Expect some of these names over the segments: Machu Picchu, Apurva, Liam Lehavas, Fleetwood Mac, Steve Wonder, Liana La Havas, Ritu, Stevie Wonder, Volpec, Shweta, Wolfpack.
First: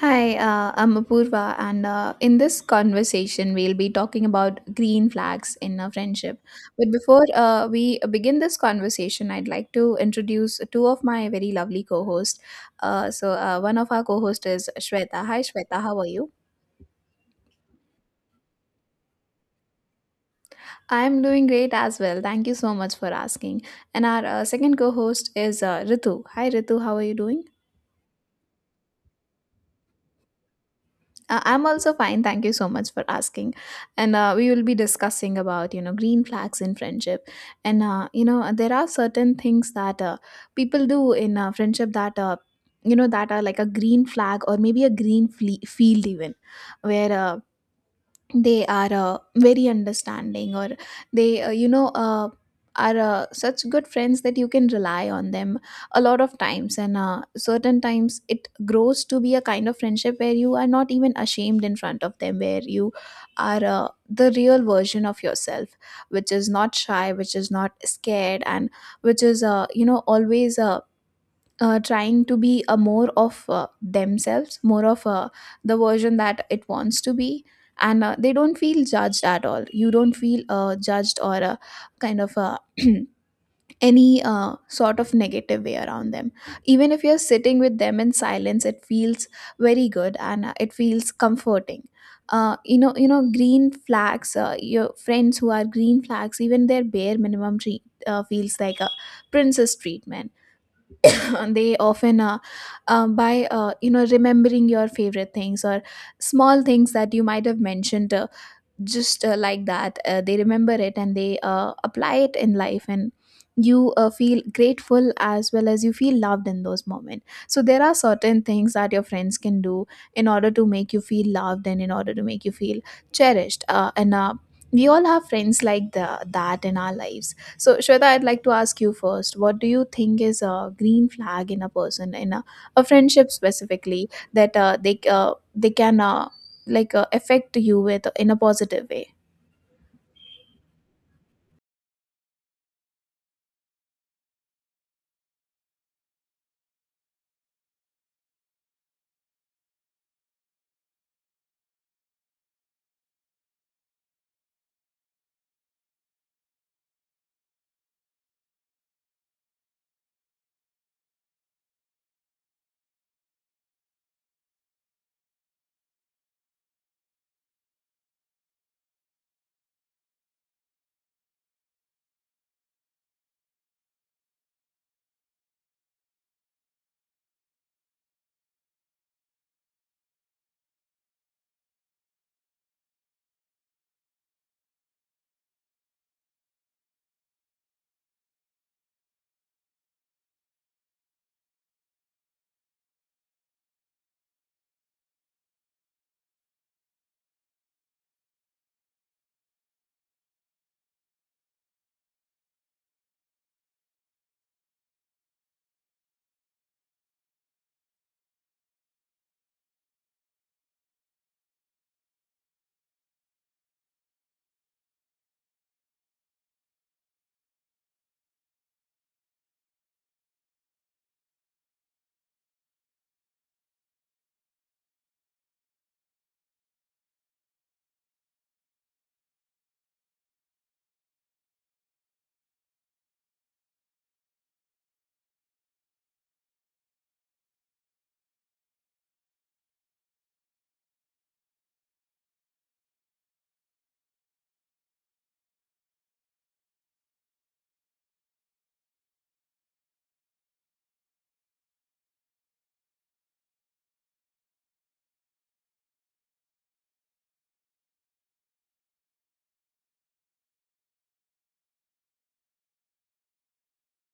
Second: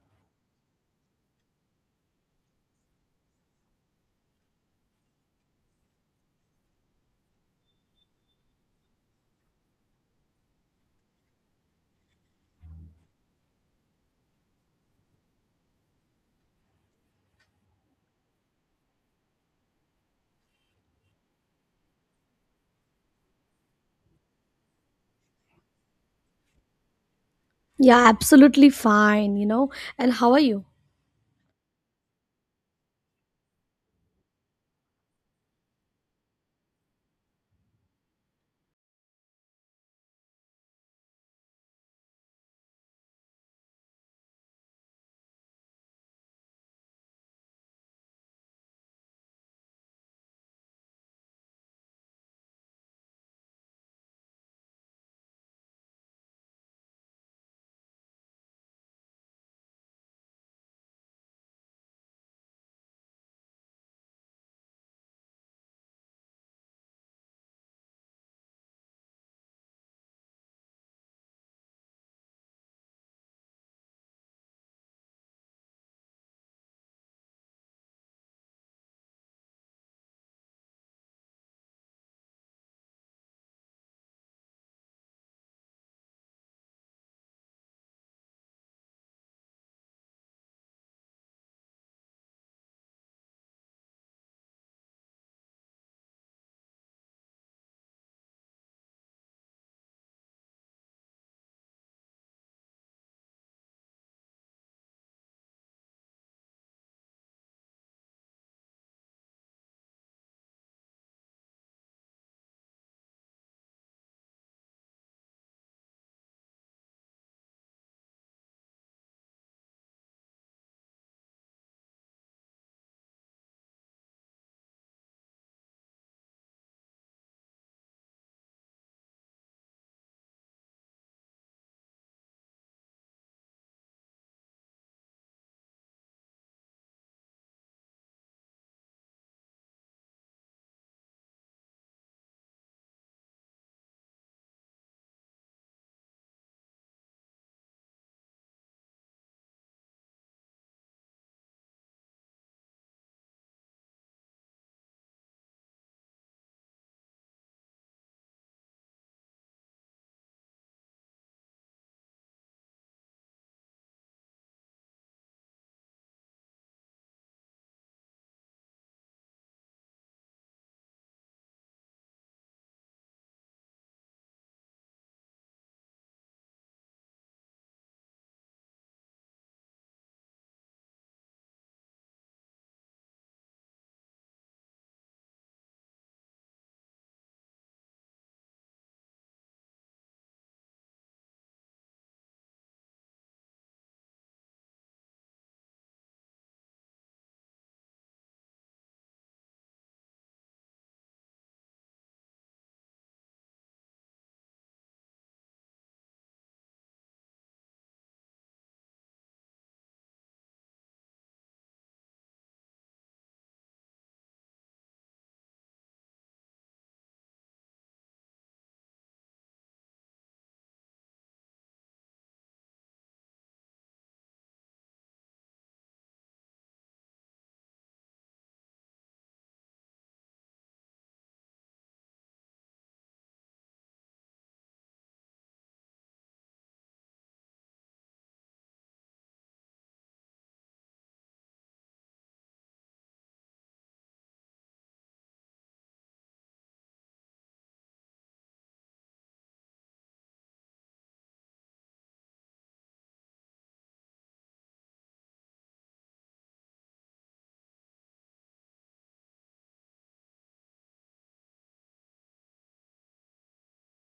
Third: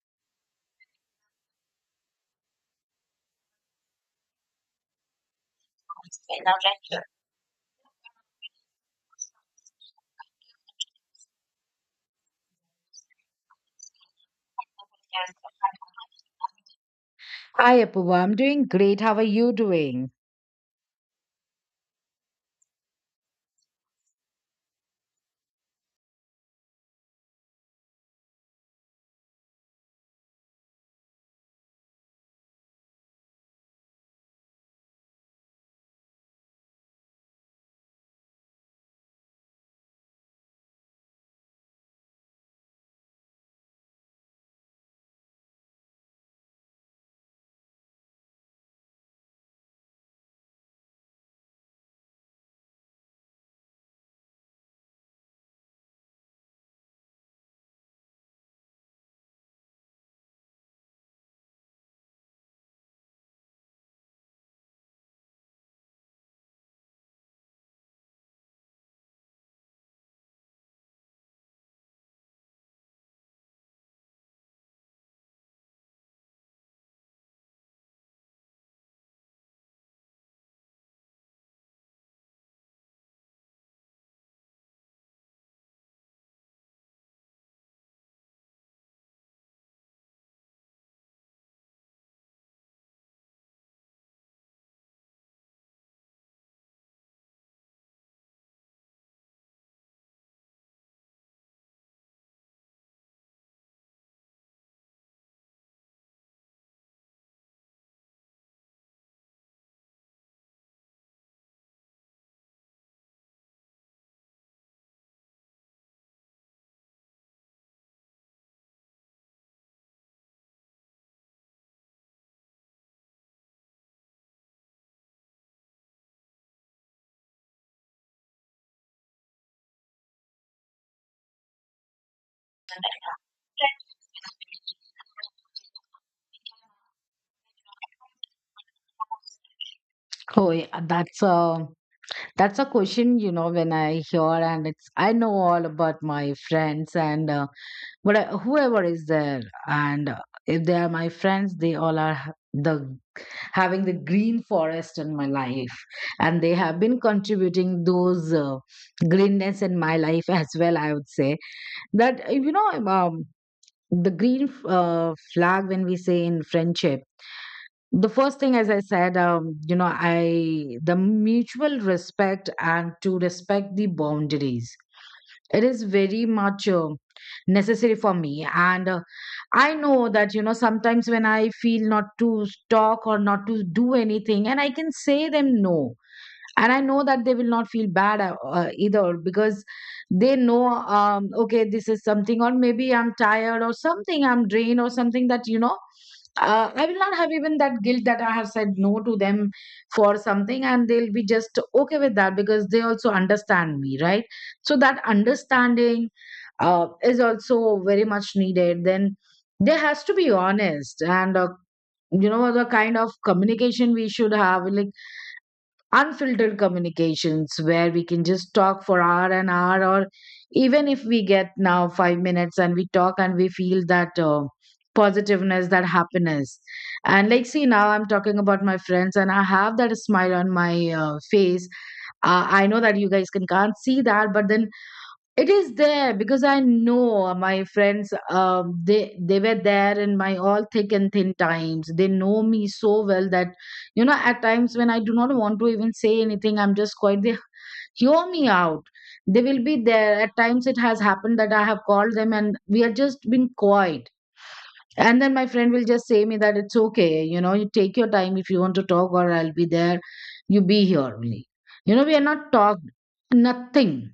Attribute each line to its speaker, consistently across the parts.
Speaker 1: Hi, I'm Apurva, and in this conversation, we'll be talking about green flags in a friendship. But before we begin this conversation, I'd like to introduce two of my very lovely co-hosts. One of our co-hosts is Shweta. Hi, Shweta, how are you?
Speaker 2: Hi, Apuva. I'm doing great. How are you doing?
Speaker 1: I'm doing great as well. Thank you so much for asking. And our second co-host is Ritu. Hi, Ritu, how are you doing?
Speaker 3: Yeah, absolutely fine, you know. And how are you?
Speaker 1: I'm also fine. Thank you so much for asking. And we will be discussing about, you know, green flags in friendship. And there are certain things that people do in friendship that that are like a green flag, or maybe a field even, where they are very understanding, or they are such good friends that you can rely on them a lot of times. And certain times it grows to be a kind of friendship where you are not even ashamed in front of them, where you are the real version of yourself, which is not shy, which is not scared, and which is always trying to be a more of themselves, more of the version that it wants to be, and they don't feel judged at all. You don't feel judged or kind of any sort of negative way around them. Even if you're sitting with them in silence, it feels very good, and it feels comforting. You know, green flags. Your friends who are green flags, even their bare minimum treat feels like a princess treatment. They often by you know, remembering your favorite things or small things that you might have mentioned just like that, they remember it and they apply it in life, and you feel grateful as well as you feel loved in those moments. So there are certain things that your friends can do in order to make you feel loved, and in order to make you feel cherished, and we all have friends like that in our lives. So Shweta, I'd like to ask you first, what do you think is a green flag in a person, in a friendship specifically, that they can affect you with in a positive way?
Speaker 2: Oh, yeah, that's a question, when I hear and it's I know all about my friends and what whoever is there and if they are my friends, they all are the having the green forest in my life, and they have been contributing those greenness in my life as well, I would say that the green flag when we say in friendship, the first thing, as I said, I the mutual respect and to respect the boundaries. It is very much necessary for me. And I know that, you know, sometimes when I feel not to talk or not to do anything, and I can say them no, and I know that they will not feel bad, either, because they know, okay, this is something, or maybe I'm tired or something, I'm drained or something, that, you know, I will not have even that guilt that I have said no to them for something, and they'll be just okay with that because they also understand me, right? So that understanding is also very much needed. Then there has to be honest and, you know, the kind of communication we should have, like unfiltered communications, where we can just talk for hour and hour, or even if we get now 5 minutes and we talk and we feel that positiveness, that happiness. And like, see, now I'm talking about my friends and I have that smile on my face. I know that you guys can can't see that, but then it is there because I know my friends. They were there in my all thick and thin times. They know me so well that, you know, at times when I do not want to even say anything, I'm just quiet. They hear me out. They will be there. At times it has happened that I have called them and we have just been quiet. And then my friend will just say me that it's okay. You know, you take your time, if you want to talk, or I'll be there. You be here only. You know, we are not talked nothing,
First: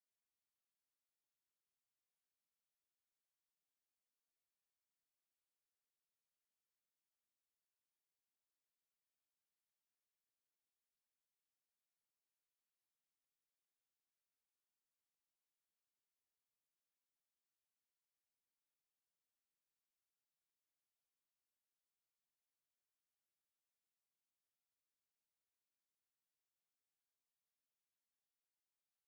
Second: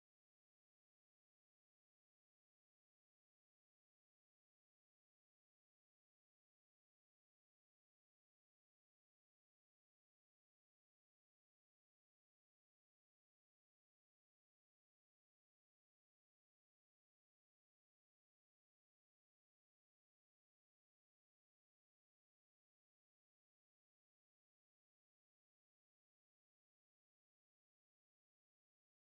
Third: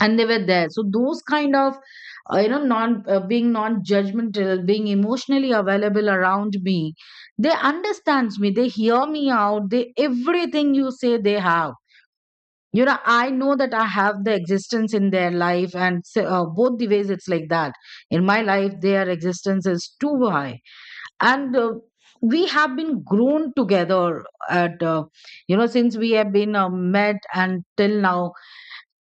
Speaker 2: and they were there. So those kind of, non being non judgmental, being emotionally available around me, they understands me, they hear me out, they everything you say they have, you know, I know that I have the existence in their life. And so, both the ways, it's like that. In my life, their existence is too high. And we have been grown together at, since we have been met and till now.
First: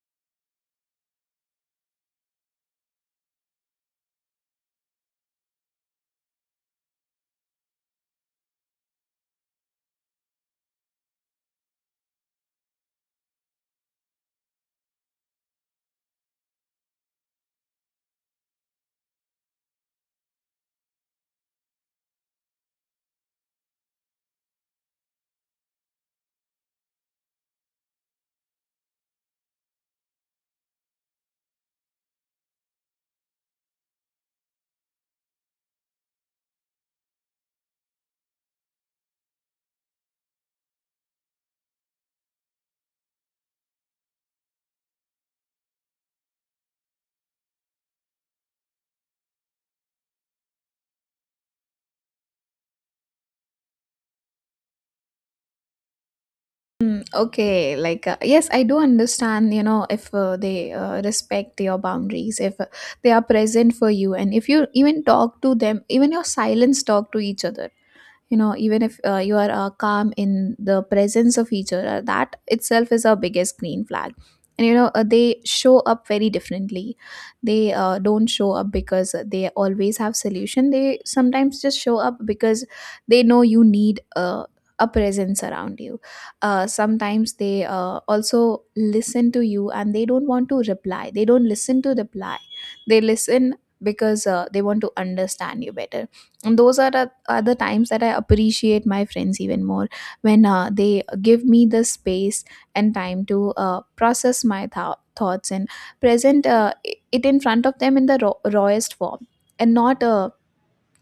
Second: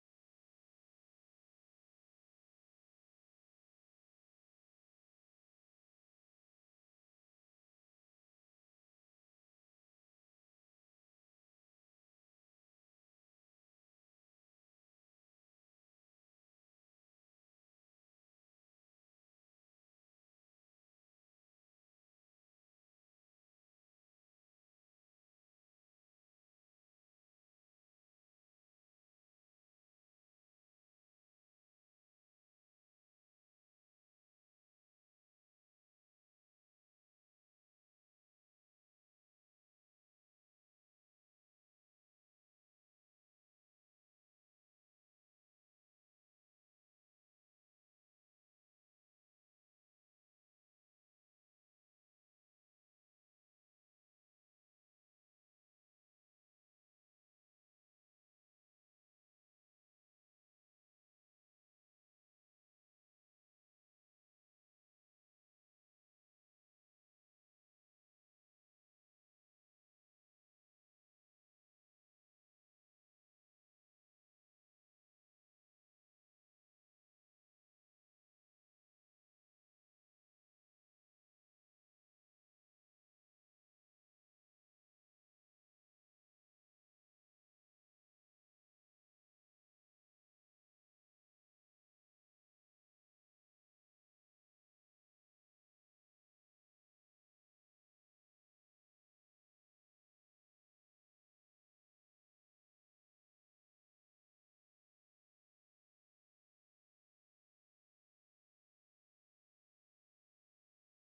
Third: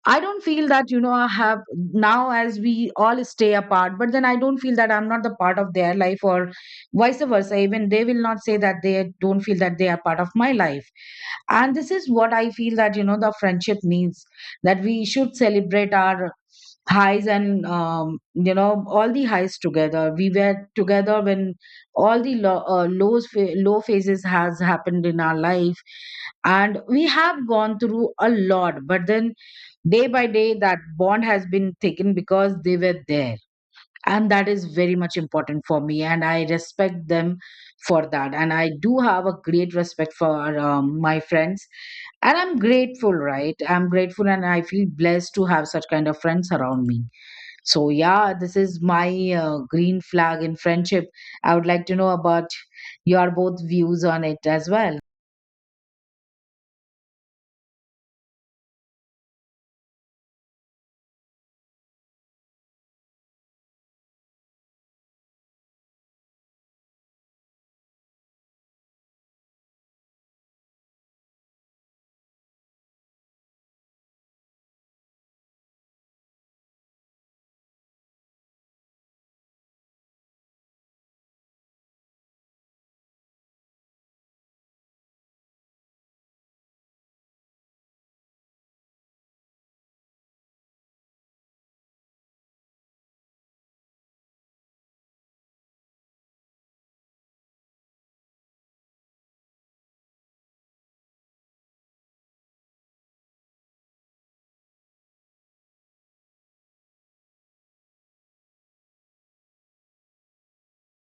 Speaker 2: I don't feel that, you know, I have, now as we all stay apart, but then I don't feel that I'm not the part of their life, or vice versa. Even they will not say that they don't feel that they are part of my life. And this is what I feel, that, you know, the friendship means that we should celebrate our highs, and, you know, all the highs together. We were together when all the lows, low phases has happened in our life, and we have gone through a lot. But then, day by day, that bond has been taken because they were there, and that is very much important for me, and I respect them for that, and I do have a great respect for, my friends, and I'm grateful, right? I'm grateful and I feel blessed to have such kind of friends around me. So yeah, this is my green flag in friendship. I would like to know about your both views on it as well.
Speaker 1: Mm, okay, like yes, I do understand. You know, if they respect your boundaries, if they are present for you, and if you even talk to them, even your silence talk to each other, you know, even if you are calm in the presence of each other, that itself is our biggest green flag. And you know, they show up very differently. They don't show up because they always have solution. They sometimes just show up because they know you need a presence around you. Sometimes they also listen to you and they don't want to reply. They don't listen to reply, they listen because they want to understand you better. And those are the times that I appreciate my friends even more, when they give me the space and time to process my thoughts and present it in front of them in the rawest form, and not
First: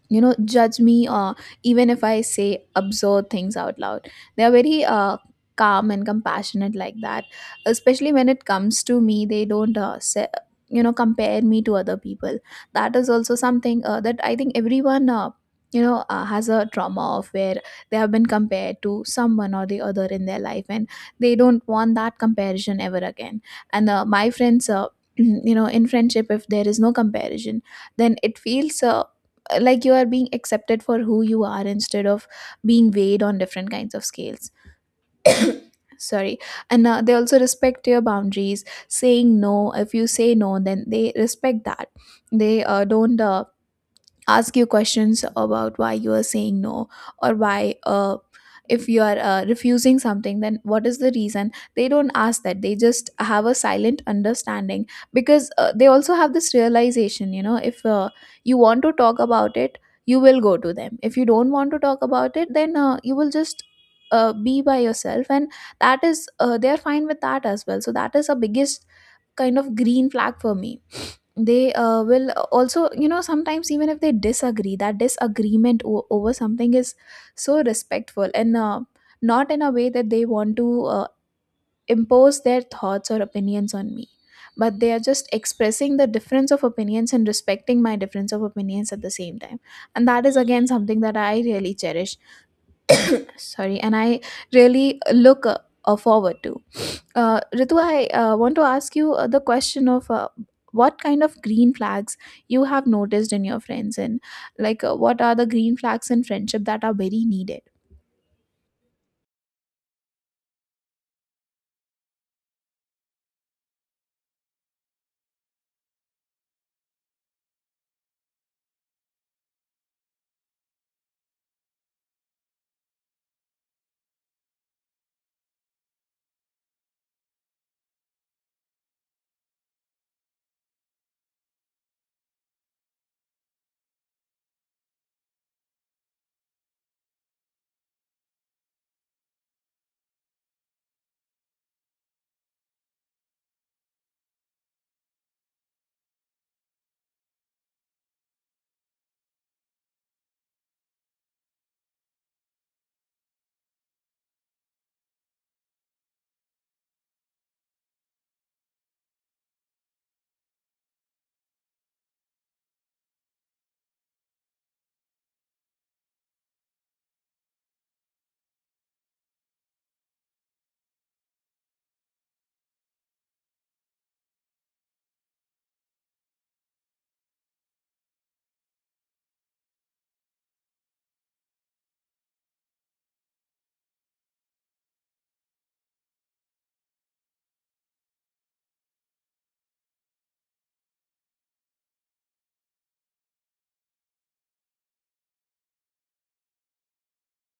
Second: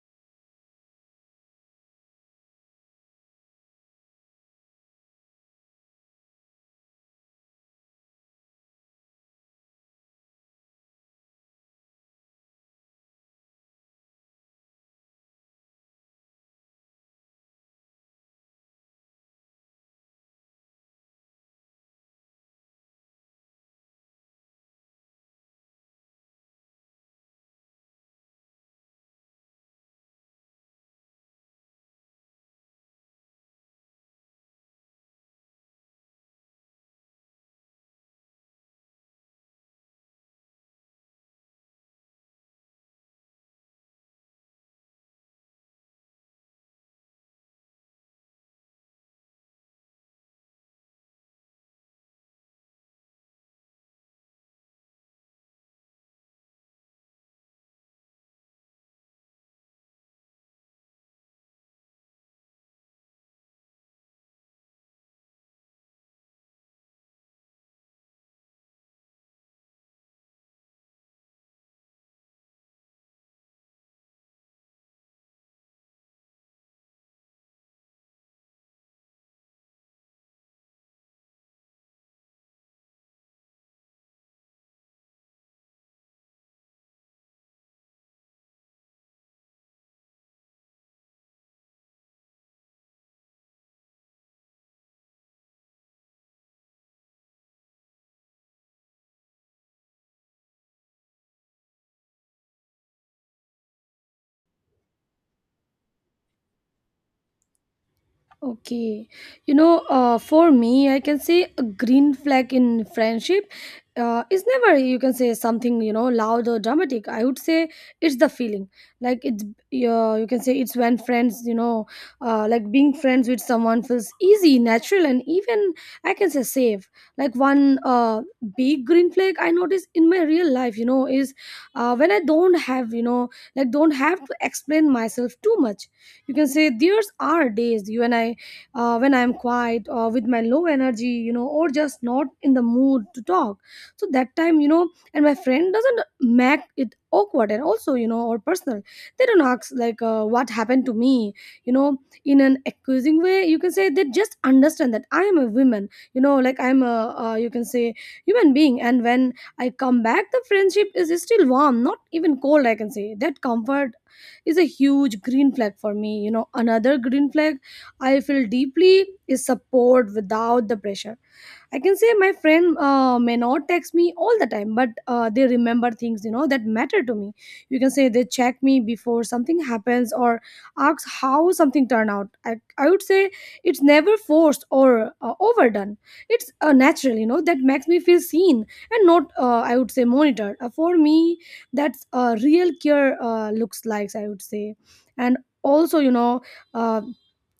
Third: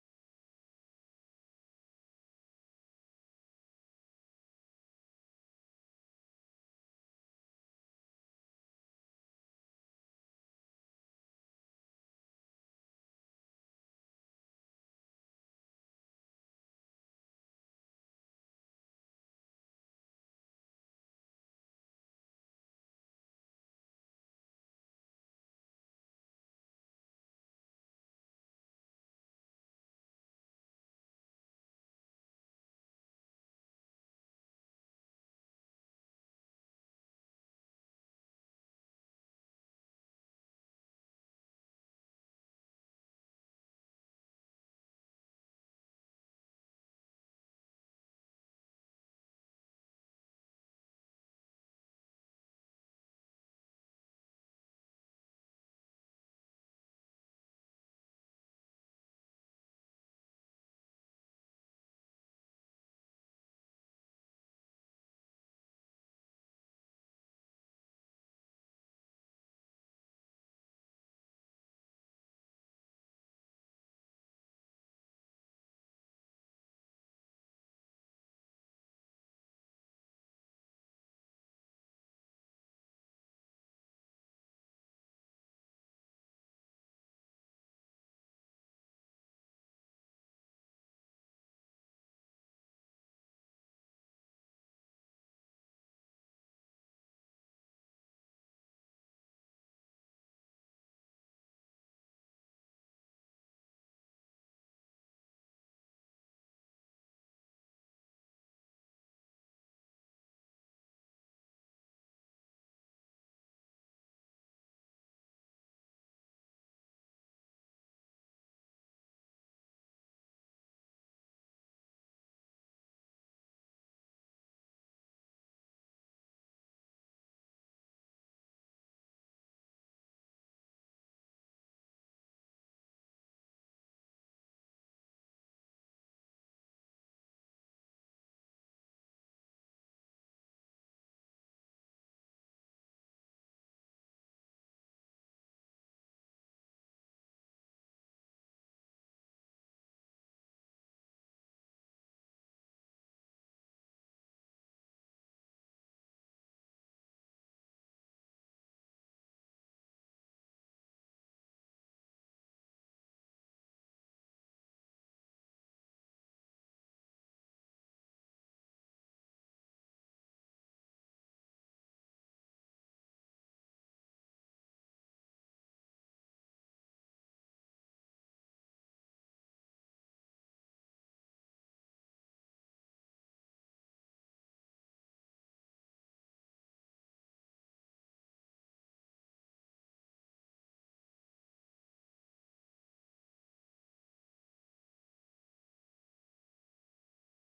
Speaker 1: you know, judge me, even if I say absurd things out loud. They are very calm and compassionate like that, especially when it comes to me. They don't say, you know, compare me to other people. That is also something that I think everyone has a trauma of, where they have been compared to someone or the other in their life, and they don't want that comparison ever again. And my friends, you know, in friendship, if there is no comparison, then it feels like you are being accepted for who you are, instead of being weighed on different kinds of scales. Sorry. And they also respect your boundaries, saying no. If you say no, then they respect that. They don't ask you questions about why you are saying no, or why, if you are refusing something, then what is the reason. They don't ask that, they just have a silent understanding, because they also have this realization. You know, if you want to talk about it, you will go to them. If you don't want to talk about it, then you will just be by yourself, and that is, they're fine with that as well. So that is a biggest kind of green flag for me. They will also, you know, sometimes even if they disagree, that disagreement over something is so respectful, and not in a way that they want to impose their thoughts or opinions on me, but they are just expressing the difference of opinions and respecting my difference of opinions at the same time. And that is again something that I really cherish. Sorry. And I really look forward to, Ritu, I want to ask you the question of, what kind of green flags you have noticed in your friends, and like, what are the green flags in friendship that are very needed?
Speaker 3: Okay, you know, for me, I can say a green flag in friendship is never, you can say something, you know, loud or dramatic. I would say it's the feeling. Like it's, you can say it's when friends, you know, like being friends with someone feels easy, natural, and even I can say safe. Like one big green flag I notice in my real life, you know, is when I don't have, you know, like don't have to explain myself too much. You can say there's are days you and I when I'm quiet or with my low energy, you know, or just not in the mood to talk. So that time, you know, and my friend doesn't make it awkward and also, you know, or personal. They don't ask like what happened to me, you know, in an accusing way. You can say they just understand that I am a woman, you know, like I'm a, you can say, human being. And when I come back, the friendship is still warm, not even cold, I can say. That comfort is a huge green flag for me. You know, another green flag I feel deeply is support without the pressure. I can say my friend may not text me all the time, but they remember things, you know, that matter to me. You can say they check me before something happens or ask how something turned out. I would say it's never forced or overdone. It's natural, you know, that makes me feel seen and not I would say monitored. For me, that's real care looks like, I would say. And also, you know. Uh,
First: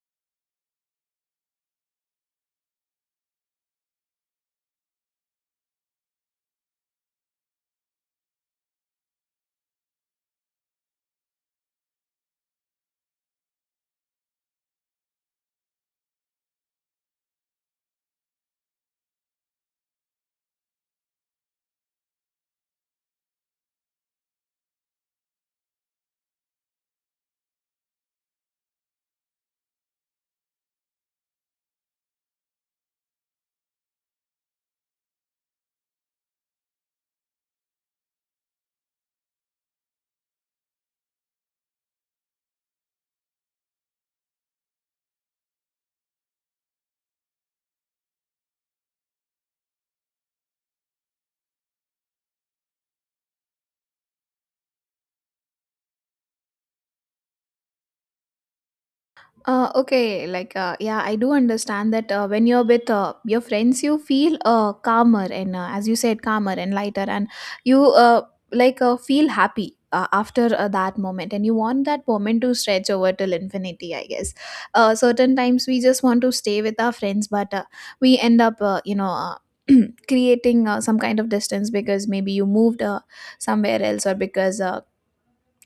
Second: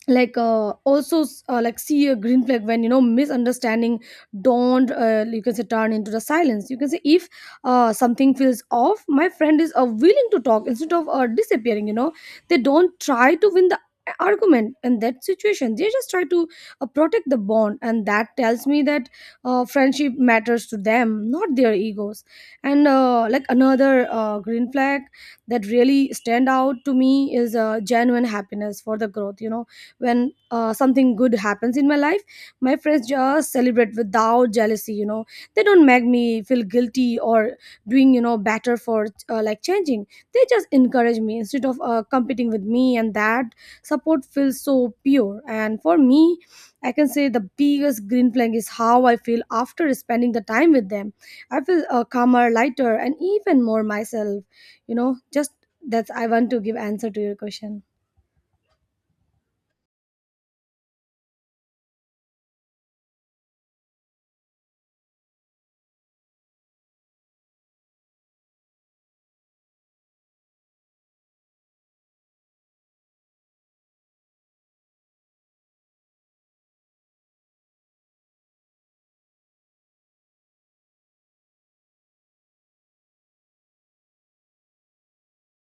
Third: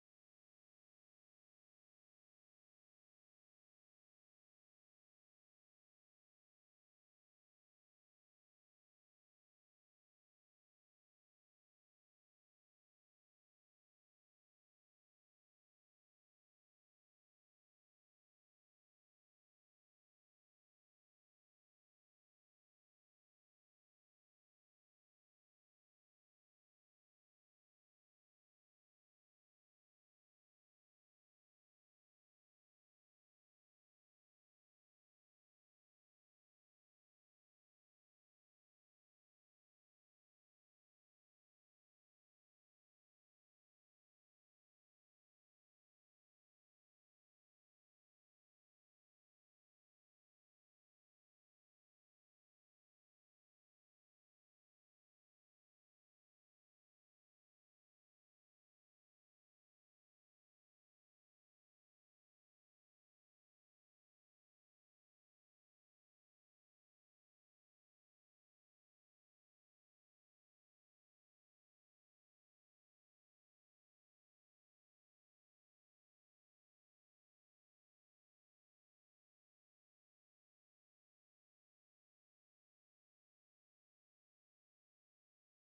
Speaker 3: like also like see a green flag when, you know, misunderstanding don't you can say turn into the silence. You can say if something feels off, my friend is willing to talk instead of disappearing, you know. They don't try to win the argument in that situation. They just try to protect the bond, and that tells me that friendship matters to them, not their egos. And like another green flag that really stand out to me is genuine happiness for the growth, you know. When something good happens in my life, my friends just celebrate without jealousy, you know. They don't make me feel guilty or doing, you know, better for like changing. They just encourage me instead of competing with me, and that support feels so pure. And for me, I can say the biggest green flag is how I feel after spending the time with them. I feel calmer, lighter, and even more myself, you know. Just that's I want to give answer to your question.
Speaker 1: Okay, like yeah, I do understand that when you're with your friends, you feel calmer, and as you said, calmer and lighter, and you feel happy after that moment, and you want that moment to stretch over till infinity, I guess. Certain times we just want to stay with our friends, but we end up, you know. Creating some kind of distance because maybe you moved somewhere else, or because uh,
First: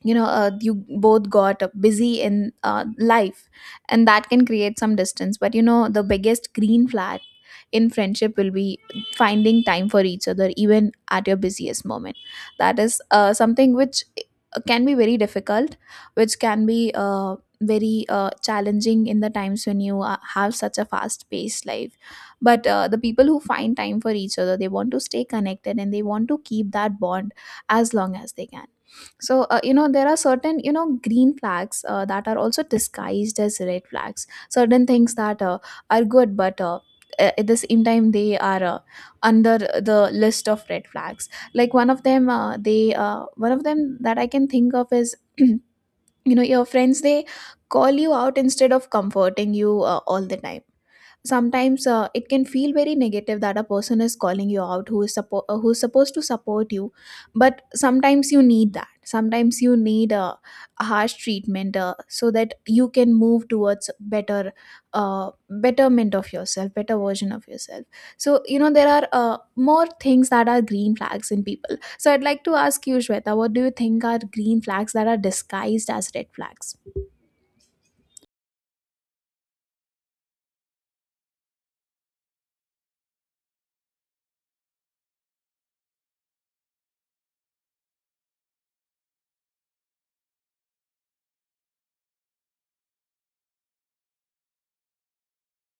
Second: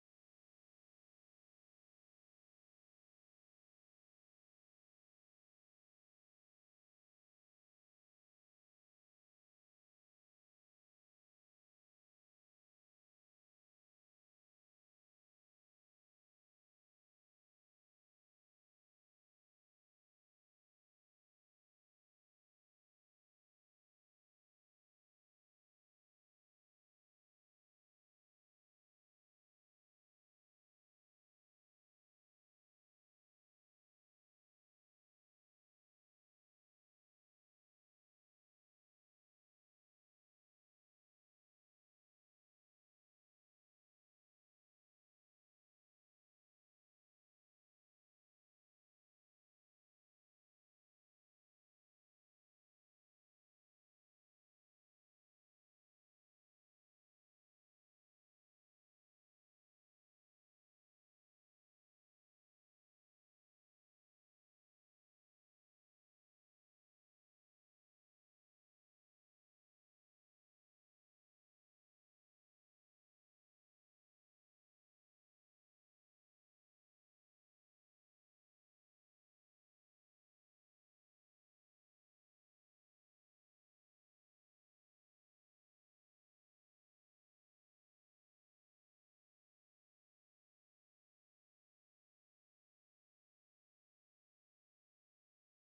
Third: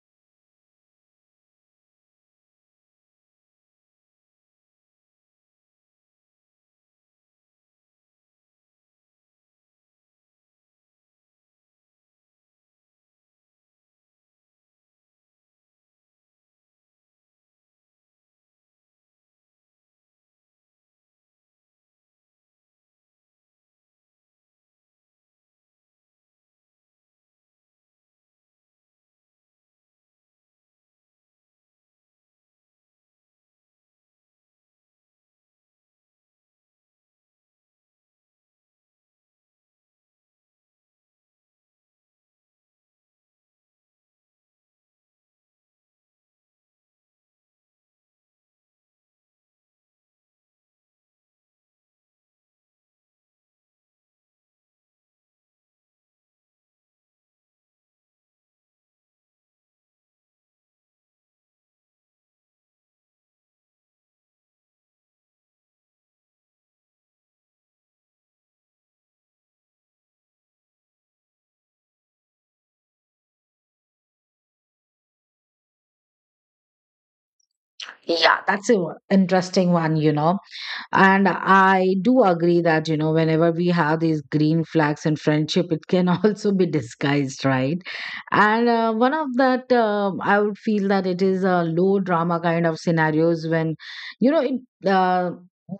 Speaker 1: you know uh, you both got busy in life, and that can create some distance. But you know, the biggest green flag in friendship will be finding time for each other even at your busiest moment. That is something which can be very difficult, which can be very challenging in the times when you have such a fast paced life. But the people who find time for each other, they want to stay connected and they want to keep that bond as long as they can. So, you know, there are certain, you know, green flags that are also disguised as red flags. Certain things that are good, but at the same time, they are under the list of red flags. Like one of them, one of them that I can think of is, you know, your friends, they call you out instead of comforting you all the time. Sometimes it can feel very negative that a person is calling you out, who is who's supposed to support you. But sometimes you need that, sometimes you need a harsh treatment, so that you can move towards better, betterment of yourself, better version of yourself. So you know, there are more things that are green flags in people. So I'd like to ask you, Shweta, what do you think are green flags that are disguised as red flags?
Speaker 2: That's an interesting one, you know. And I do agree that, you know, whenever we have these green flags in friendship, it can also be disguised, right? And one of that, I would feel that it is a low drama kind of scenarios when, you know,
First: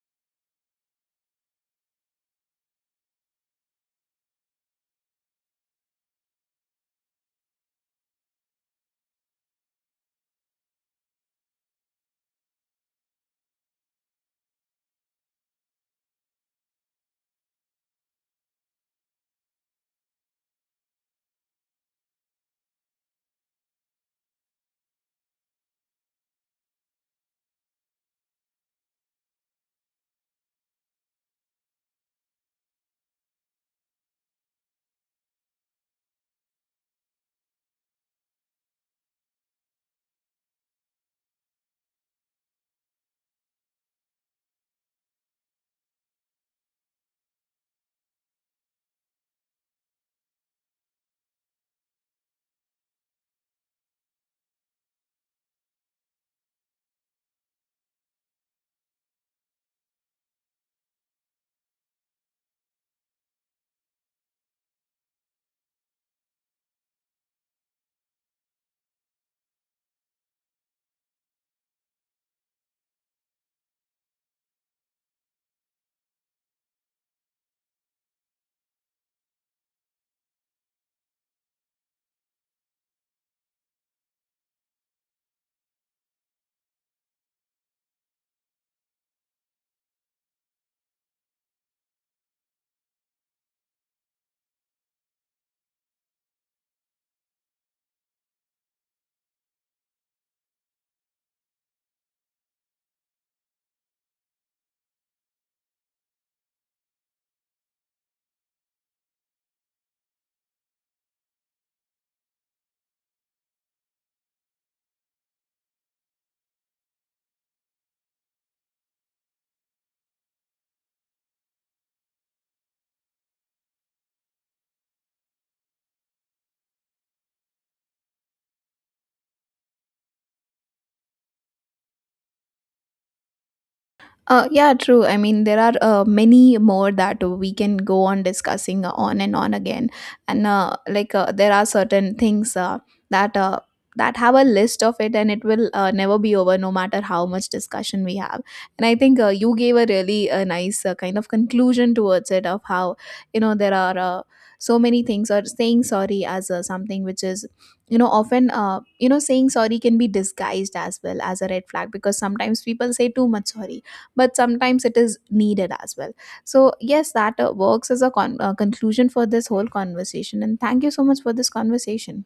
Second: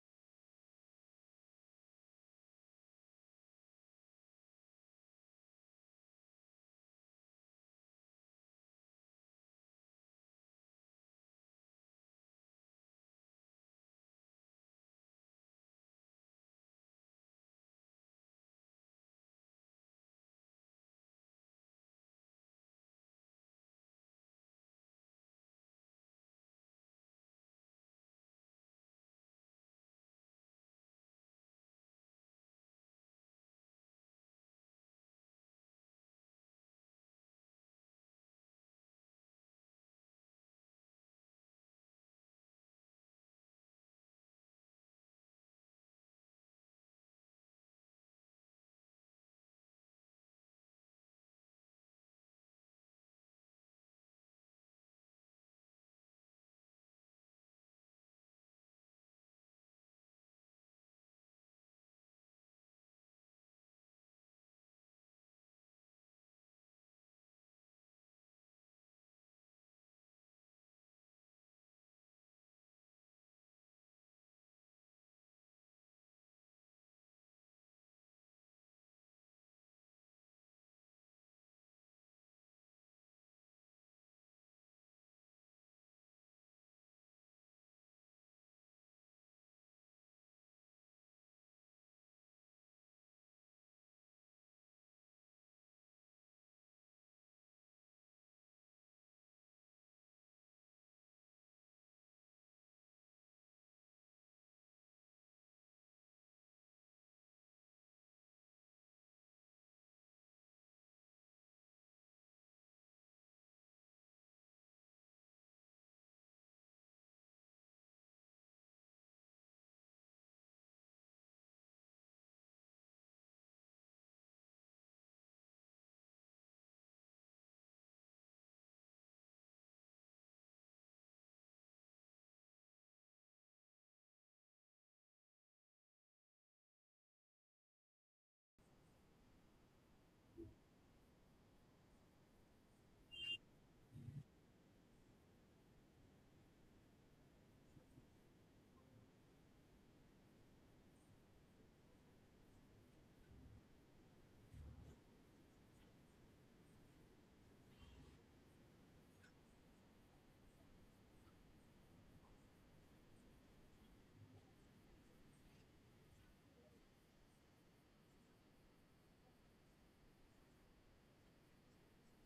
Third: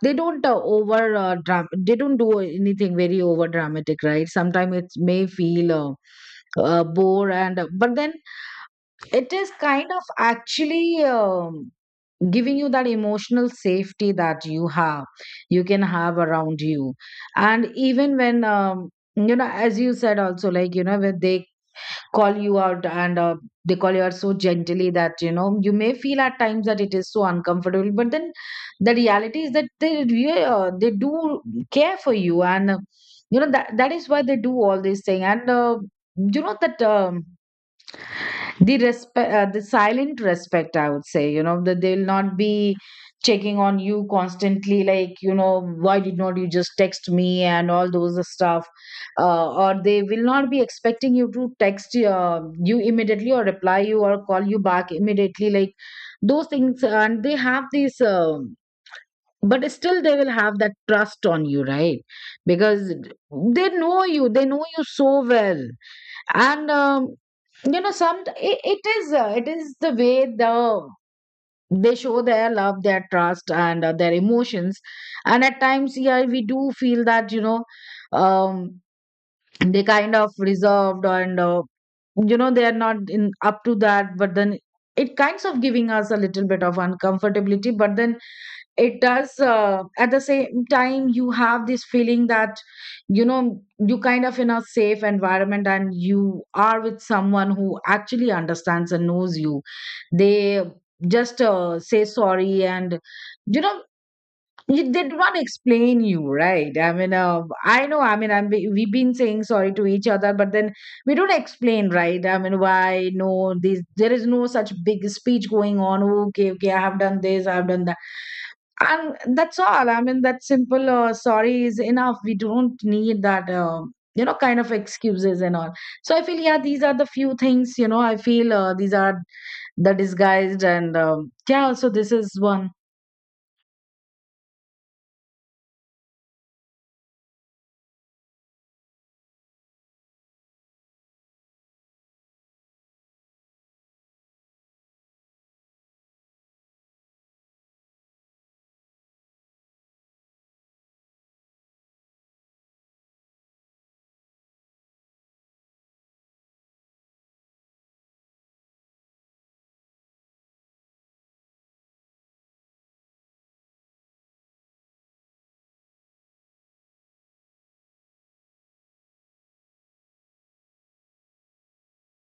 Speaker 2: they don't over, they don't do anything very over dramatic, right? Sometimes it may feel bore and, but then it is kind of actually. Giving you that emotional safety that you have, you can have around you. And even when, as you said also, like, you know, when they call you out, and they call you out so gently that, you know, you may feel at times that it is so uncomfortable, but then the reality is that they really, they do care for you. And you know, that that is why they do all these things. And you know that the respect, the silent respect, I would say, you know, that they'll not be checking on you constantly, like, you know, why did not you just text me, and all those stuff. Or they will not be expecting you to text, you immediately or reply you or call you back immediately, like those things. And they have these, but still they will have that trust on you, right? Because they know you, they know you so well. And, you know, some it is, it is the way the they show their love, their trust, and their emotions. And at times, yeah, we do feel that, you know, um they kind of reserved, and, you know, they are not in up to that. But then it kinds of giving us a little bit of uncomfortability. But then it does, at the same time, you have this feeling that, you know, you kind of in a safe environment and you are with someone who actually understands and knows you. They just say sorry, and, you know, they do not explain you, right? I mean, I know, I mean, we've been saying sorry to each other, but then we don't explain, right? I mean, why, no, this there is no such big speech going on. Okay, okay, I have done this, I have done that, and that's all. I mean, that simple sorry is enough. We don't need that, you know, kind of excuses and all. So I feel, yeah, these are the few things, you know. I feel, these are the disguised. And, yeah, also this is one.
Speaker 1: Yeah, true. I mean, there are many more that we can go on discussing on and on again, and there are certain things that uh, that have a list of it, and it will never be over, no matter how much discussion we have. And I think you gave a really a nice kind of conclusion towards it of how, you know, there are so many things, or saying sorry as something which is, you know, often you know, saying sorry can be disguised as well as a red flag, because sometimes people say too much sorry, but sometimes it is needed as well. So yes, that works as a conclusion for this whole conversation, and thank you so much for this conversation.